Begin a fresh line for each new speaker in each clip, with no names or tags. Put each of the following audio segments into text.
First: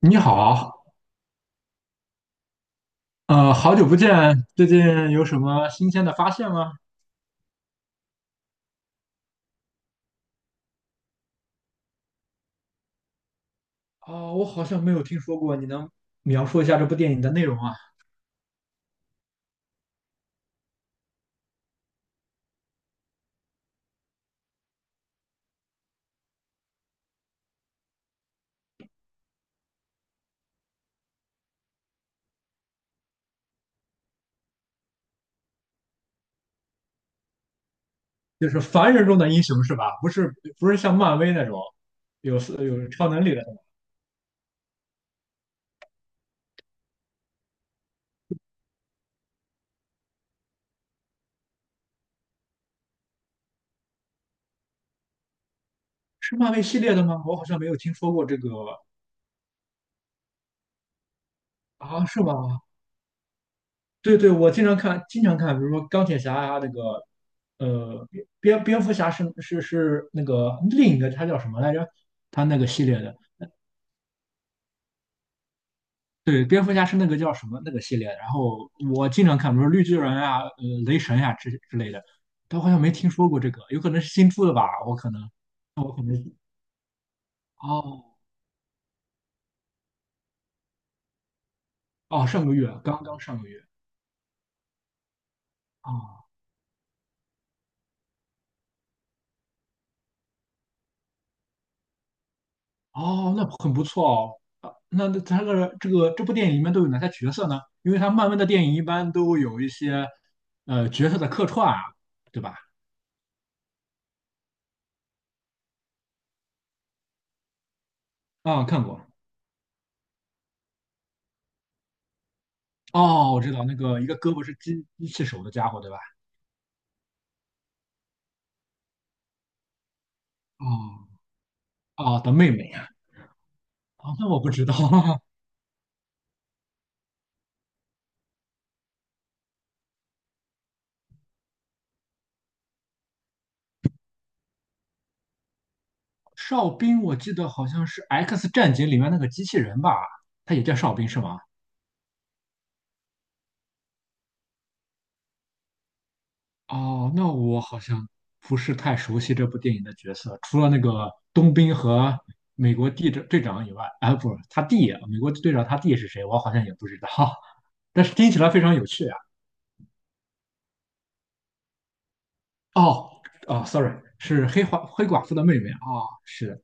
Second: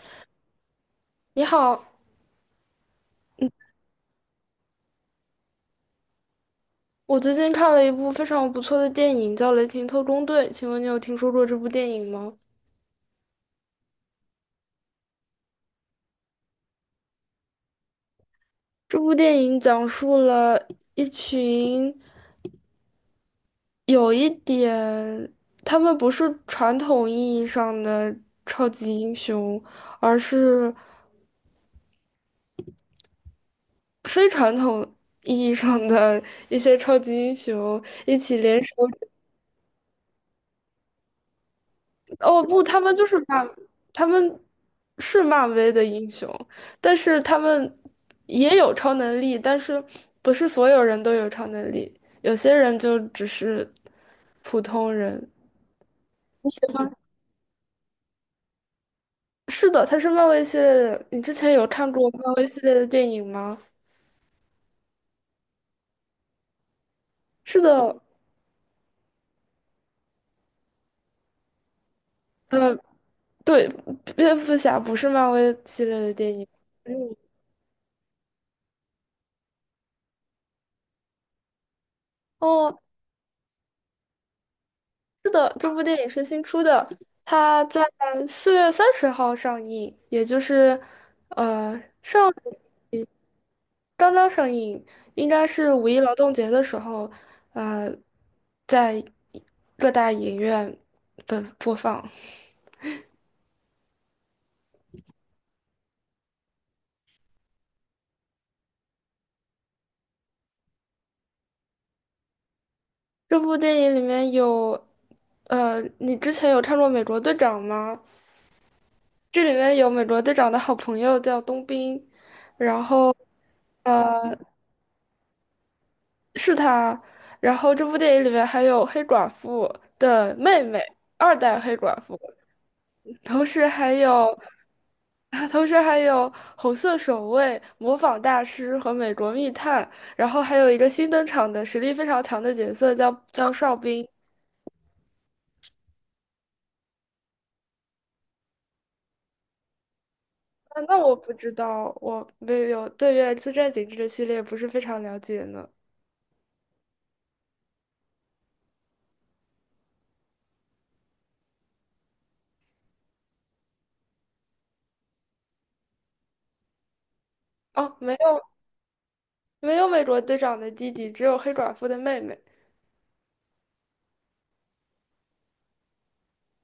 你好，
你好，
好久不见，最近有什么新鲜的发现吗？
我最近看了一部非常不错的电影，叫《雷霆特工队》，请问你有听说过这部电影吗？
我好像没有听说过，你能描述一下这部电影的内容啊？
这部电影讲述了一群有一点，他们不是传统意义上的超级英雄，而是非传统意义上的一些超级英雄一起
就是
联手。
凡人中的英雄是吧？不是，不是像漫威那种有
哦不，
有超能力的那种，
他们是漫威的英雄，但是他们也有超能力，但是不是所有人都有超能力，有些人就只是普通人。
是
你
漫
喜
威系
欢？
列的吗？我好像没有听说过这个
是的，他是漫威系列的。你之前有看
啊，
过
是
漫威系
吗？
列的电影吗？
对对，我经常看，经常看，比如说钢铁侠啊，那个
是的，
呃，蝙蝠侠是那个另一个，他叫什么来着？他那个
呃，
系列的。
对，蝙蝠侠不是漫威系列的电
对，
影。
蝙蝠侠是那
嗯。
个叫什么那个系列，然后我经常看，比如说绿巨人啊、雷神呀、之类的，但我好
哦。
像没听说过这个，有可能是新出的吧？我可能，
是的，这部
那我
电
可
影
能
是新出的，它在
哦
四月三十号上映，也就是，呃，
哦，
上
上个月刚刚上个月
刚刚上映，应该是五一劳
哦，
动节的时候，呃，在各大影院的播放。
哦，那很不错哦。那那他这个这个这部电影里面都有哪些角色呢？因为他漫威的电影一般都有一些角色的客串啊，对吧？
这部电影里面你之前有看过《美国队长》吗？
看过
这里面有美国队长的好朋友叫冬兵，然后
哦，我知道那个一个胳
呃，
膊是机器手的家伙，对吧？
是他。然后这部电影里面还有黑寡妇的妹妹，
哦
二代黑寡妇，
哦的妹妹。
同时还
好那
有，
我不知道，
同时还有红色守卫、模仿大师和美国密探，然后还有一个新登场的实力非常强的角色叫哨兵。
哨兵我记得好像是《X 战警》里面那个机器人吧，他也叫
那
哨
那
兵
我
是
不
吗？
知道，我没有对《原子战警》这个系列不是非常了解呢。
哦，那我好像不是太熟悉这部电影的角色，除了那个冬兵和美国地队长以外，啊，不，他弟，美国队长他弟是谁？我好像也不知道，
哦，
但
没
是听起
有
来非常有趣啊。
没有美国队长的弟弟，只有黑寡妇的妹妹。
哦，哦，sorry,是黑寡妇的妹妹啊，哦，是。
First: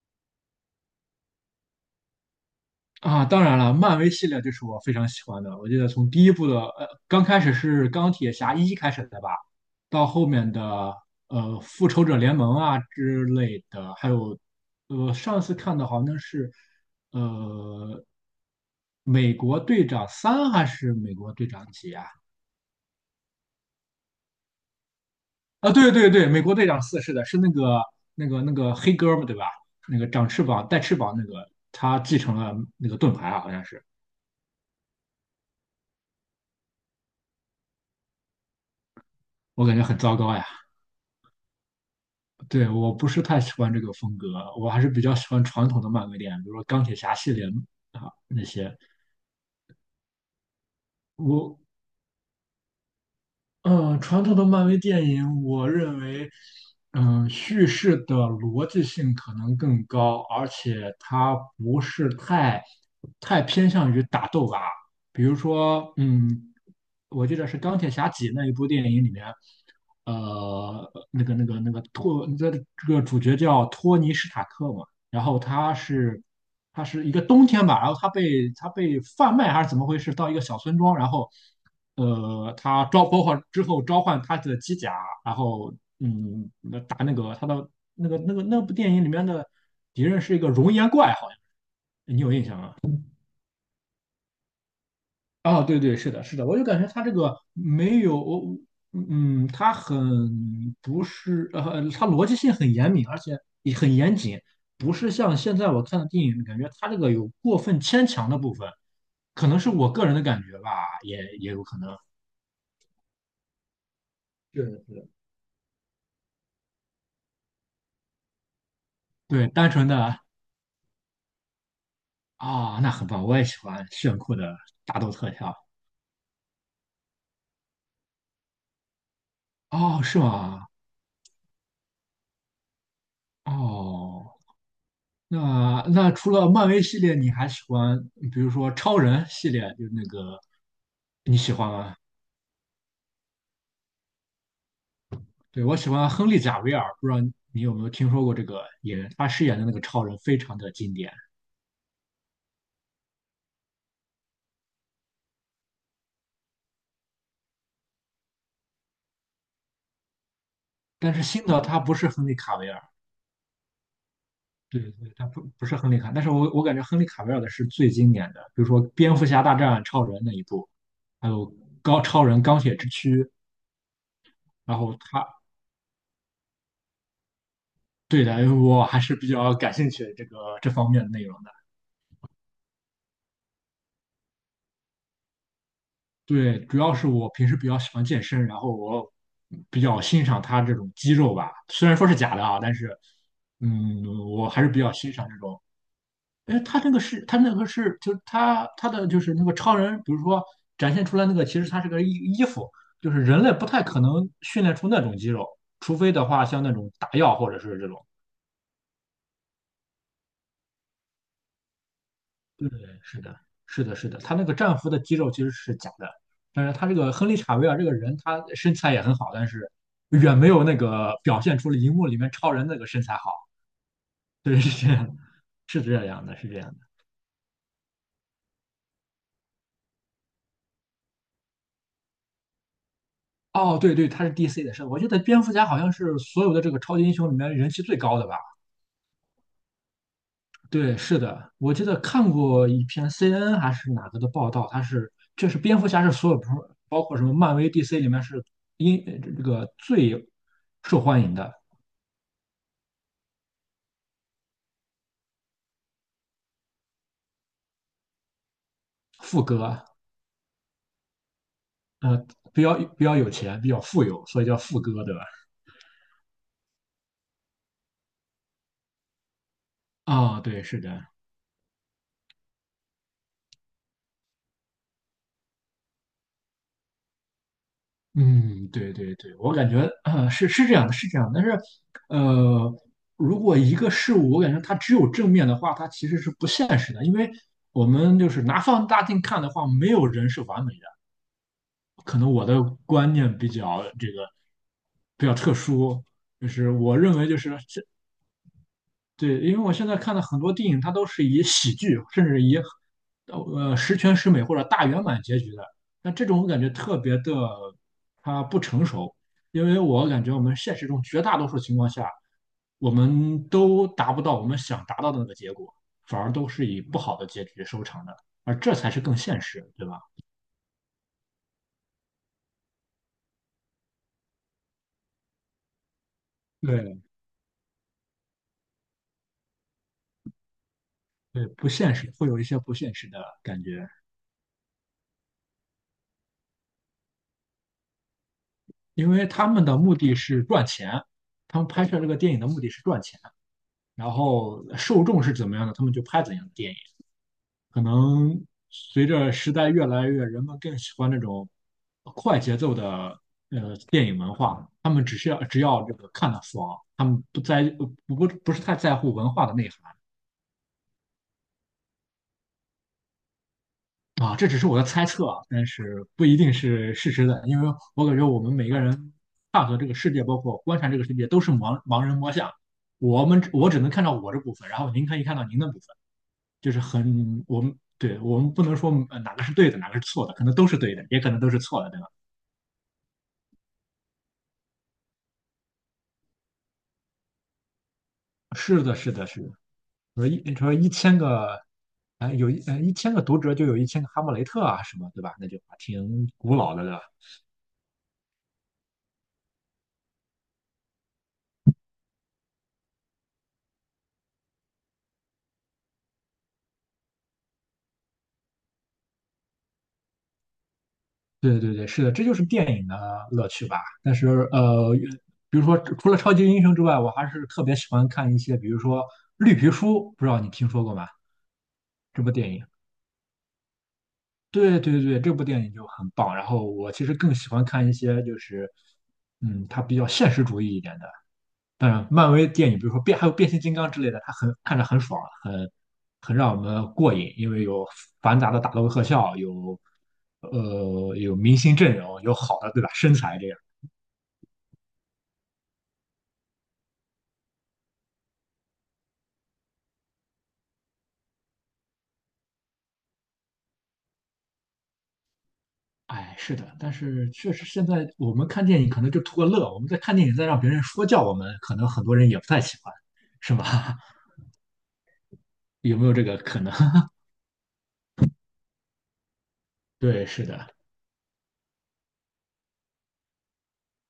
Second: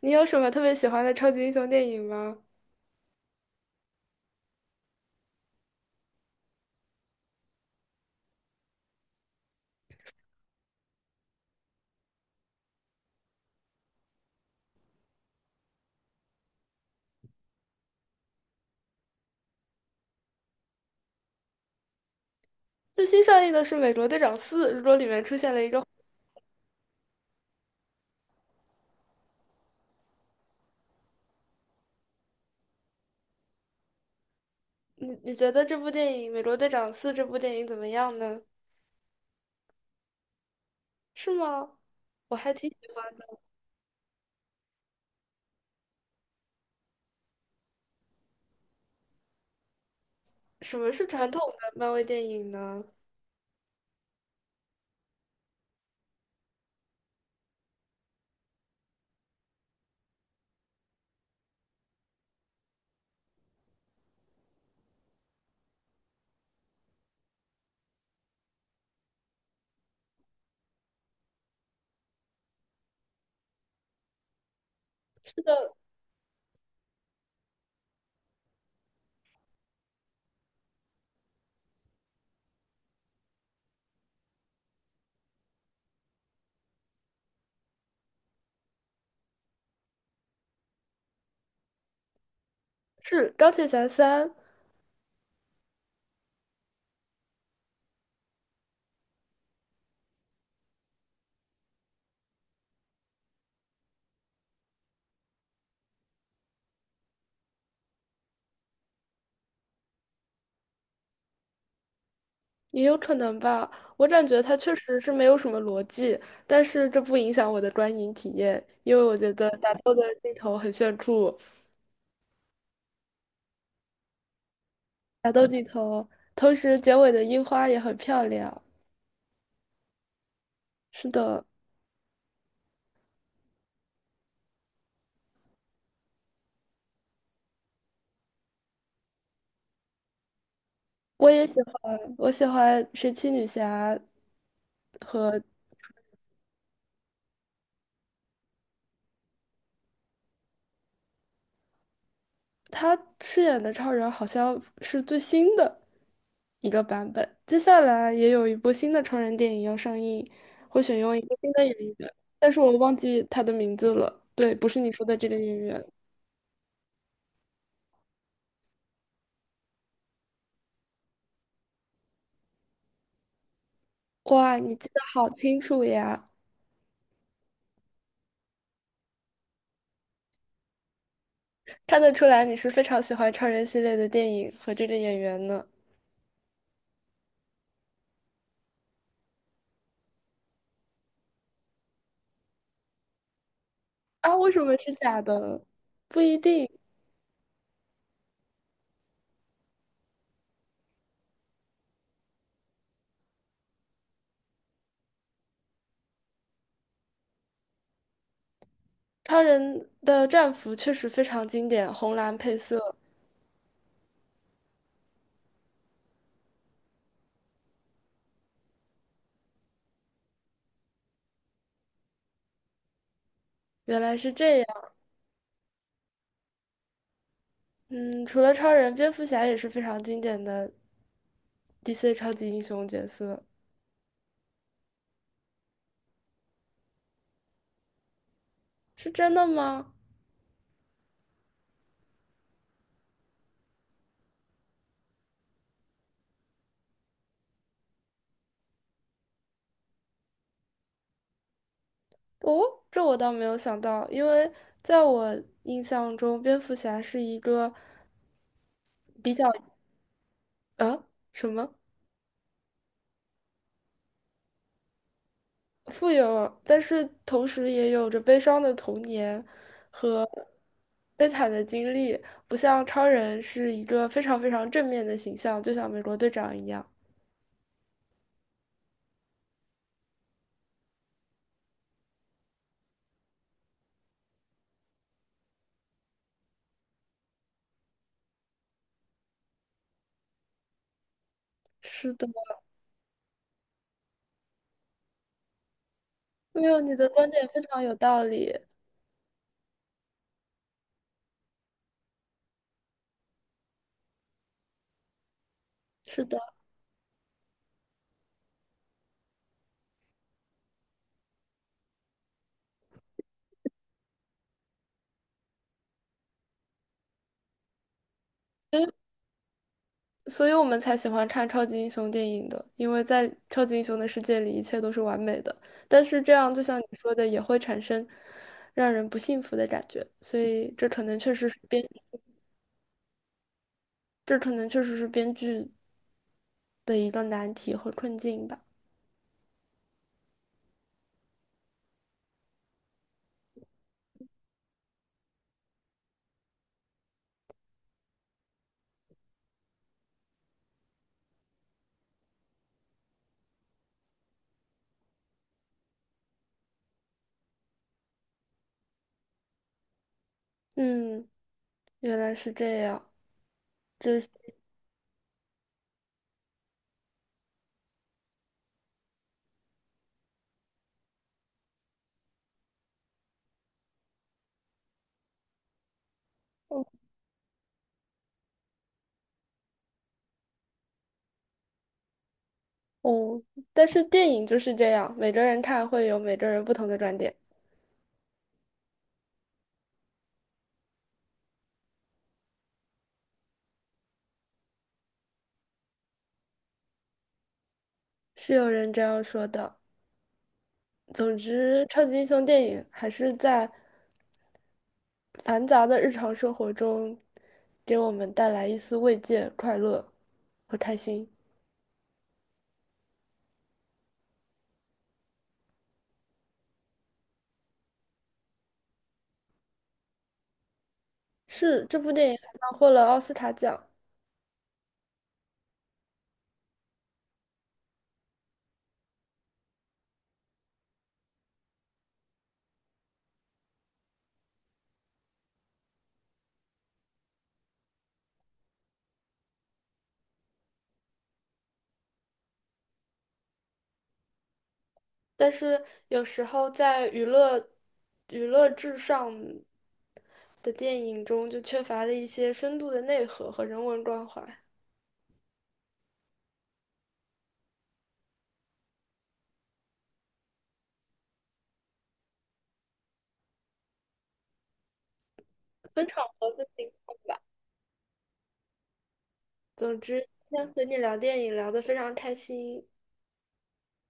你有什么特别喜欢的超级英雄电影吗？
啊，当然了，漫威系列就是我非常喜欢的。我记得从第一部的，刚开始是钢铁侠一开始的吧，到后面的复仇者联盟啊之类的，还有上次看的好像是呃美国队长三还是美国队长几啊？
最新上映的是《美国队长四》，如果里面出现了一
啊，
个，
对对对，美国队长四是的，是那个那个黑哥们对吧？那个长翅膀带翅膀那个，他继承了那个盾牌啊，好像是，
你觉得这部电影《美国队长四》这部电影怎么样呢？
我感觉很糟糕呀。
是吗？我还
对，
挺喜
我不
欢
是
的
太喜欢这个风格，我还是比较喜欢传统的漫威电影，比如说钢铁侠系列啊那些。
什么是传统的
我
漫威电影呢？
嗯，传统的漫威电影，我认为，叙事的逻辑性可能更高，而且它不是太偏向于打斗吧。比如说，我记得是《钢铁侠几》那一部电影里面，那个托，这个主角叫托尼·史塔克嘛，然后
是的，
他是。它是一个冬天吧，然后它被贩卖还是怎么回事？到一个小村庄，然后它召包括之后召唤它的机甲，然后打那个它的那个那部电影里面的敌人是一个熔岩怪，好像你有印象吗？
是钢铁侠三，
哦，对对，是的，是的，我就感觉他这个没有，我他很不是，他逻辑性很严密，而且也很严谨，不是像现在我看的电影，感觉他这个有过分牵强的部分，可能是我个人的感觉吧，也有可能，
也有可能吧。我感觉它
是
确
的，是
实
的
是没有什么逻辑，但是这不影响我的观影体验，因为我觉
对，
得
单
打
纯
斗的
的
镜头很炫酷，
那很棒，我也喜欢炫酷的打斗
打
特
斗
效，
镜头，同时结尾的樱花也很漂亮。
哦，是吗？
是的。
哦，那那除了漫威系列，你还喜欢，比如说超人系列，就是那个
我
你
也
喜
喜
欢吗？
欢，我喜欢神奇女侠和
对，我喜欢亨利·贾维尔，不知道你有没有听说过这个演员，他饰演的那个超人非常的经典。
她饰演的超人好像是最新的一个版本。接下来也有一部新的超人电影要上映，会选
但
用一
是
个
新
新
的
的演
他不是
员，
亨利·
但
卡
是
维
我
尔，
忘记他的名字了。对，不是
对
你说
对，
的
他
这个
不
演
不是
员。
亨利卡，但是我感觉亨利·卡维尔的是最经典的，比如说《蝙蝠侠大战超人》那一部，还有高超人钢铁之躯，
哇，你
然
记
后
得好
他
清楚呀！
对的，我还是比较感兴趣这个这方面的内容。
看得出来你是非常喜欢超人系列的电影和这个演员呢。
对，主要是我平时比较喜欢健身，然后我比较欣赏他这种肌肉吧，虽然说是假的啊，但是，嗯，
啊，
我
为什
还是
么
比
是
较欣
假
赏这种。
的？不一
哎，
定。
他那个是，他那个是，就是他的就是那个超人，比如说展现出来那个，其实他是个衣服就是人类不太可能训练出那种肌肉，除非的话像那种打药或者是这种。
超人的战服确实非常经典，红蓝配
对，
色，
是的，是的，是的，他那个战俘的肌肉其实是假的，但是他这个亨利·查维尔这个人，他身材也很好，但是远没有那个表现出了荧幕里面超人那个身材好。
原来是这
对，
样。
是这样的，是这样的，是这样的。
嗯，除了超人，蝙蝠侠也是非常经典的 DC 超级英雄角色，
哦，对对，他是 DC 的，是的我记得蝙蝠侠好像是所有的这个超级英雄里面人气最高的吧？
是真的吗？
对，是的，我记得看过一篇 CNN 还是哪个的报道，他是就是蝙蝠侠是所有包括什么漫威、DC 里面是英这个最受欢迎的。
哦，这我倒没有想到，因为在我印象中，蝙蝠侠是一个比
富
较
哥，
呃什么
呃，比较有钱，比较富有，所以叫富哥，对吧？
富有，但是同时也有着悲伤的童年、
啊，对，是的，
悲惨的经历，不像超人是一个非常非常正面的形象，就像美国队长一样。
嗯，对对对，我感觉啊，是这样的，是这样的但是，呃，如果一个事物，我感觉它只有正面的话，它其实是不现实的，因为我们就是拿放大镜看的话，没有人是完美的。
是
可
的，
能我的观念比较这个比较特殊，就
没
是
有，你
我
的
认
观
为就
点
是
非常有道理。
对，因为我现在看的很多电影，它都是以喜剧，甚至以十全十美或者大圆满结局的。那
是
这
的，
种我感觉特别的，它不成熟，因为我感觉我们现实中绝大多数情况下，我们都达不到我们想达到的那个结果，反而都是以不好的结局收场的，而这
所以
才是更现实，对吧？
所以我们才喜欢看超级英雄电影的，因为在超级英雄的世界里，一切都是完美的。但是这样，就像你
对，
说的，也会产生让人不幸福的感觉。所以这可能确
对，
实是
不
编，
现实，会有一些不现实的感觉，
这可能确实是编剧的一个难题和困境吧。
因为他们的目的是赚钱，他们拍摄这个电影的目的是赚钱。然后受众是怎么样的，他们就拍怎样的电影。可能随着时代越来越，人们更喜欢那种快节奏的电影文化，他们只需要只要这个看得爽，他们不是太在乎文化的内涵。
嗯，原来是这样，这是
啊，这只是我的猜测啊，但是不一定是事实的，因为我感觉我们每个人看和这个世界，包括观察这个世界，都是盲人摸象我只能看到我这部分，然后您可以看到您的部分。就是
哦，
很我们对我们不能说哪个是对的，哪个是错的，可能都是对的，也可能都是错的，对吧？
哦但是电影就是这样，每个人看会有每个人不同的观点，
是的，是的，是的。说一千个，哎，一千个读者就有一千个哈姆雷特啊，什么对吧？那就挺古老的了。
是有人这样说的。总之，超级英雄电影还是在繁杂的日常生活中，给我们带来一丝慰藉、快乐和开心。
对对对，是的，这就是电影的乐趣吧。但是比如说除了超级英雄之外，我还是特别喜欢看一些，比如说《绿皮书》，不知道你听说过吗？
是，这部
这
电
部
影还
电影。
拿获了奥斯卡奖。
对对对，这部电影就很棒。然后我其实更喜欢看一些就是，它比较现实主义一点的。当然，漫威电影，比如说变，还有变形金刚之类的，它很看着很爽，很很让我们过瘾，因为有繁杂的打斗特效，有有明星阵容，有好的对吧身材这样。
但是有时候在娱乐、娱乐至上的电影中，就缺乏了一些深度的内核和人文关怀，
哎，是的，但是确实现在我们看电影可能就图个乐，我们在看电影再让别人说教我们，可能很多人也不太喜欢，是吗？有
分
没有这
场
个
合
可
分
能？
情。总
对，
之，
是
今天
的。
和你聊电影聊得非常开心，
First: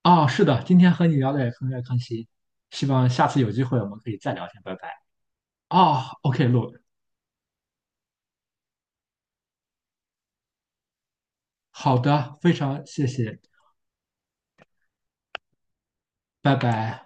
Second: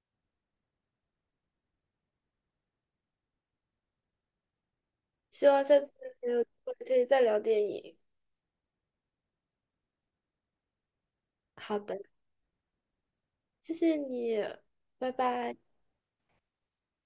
哦，是的，今天和你聊的也很开心，希望下次有机会我们可以再聊天，拜拜。
希望下次
哦
还有
，OK,
机
录，
会可以再聊电影。好的。
好的，非常谢谢，
谢谢你，拜拜。
拜拜。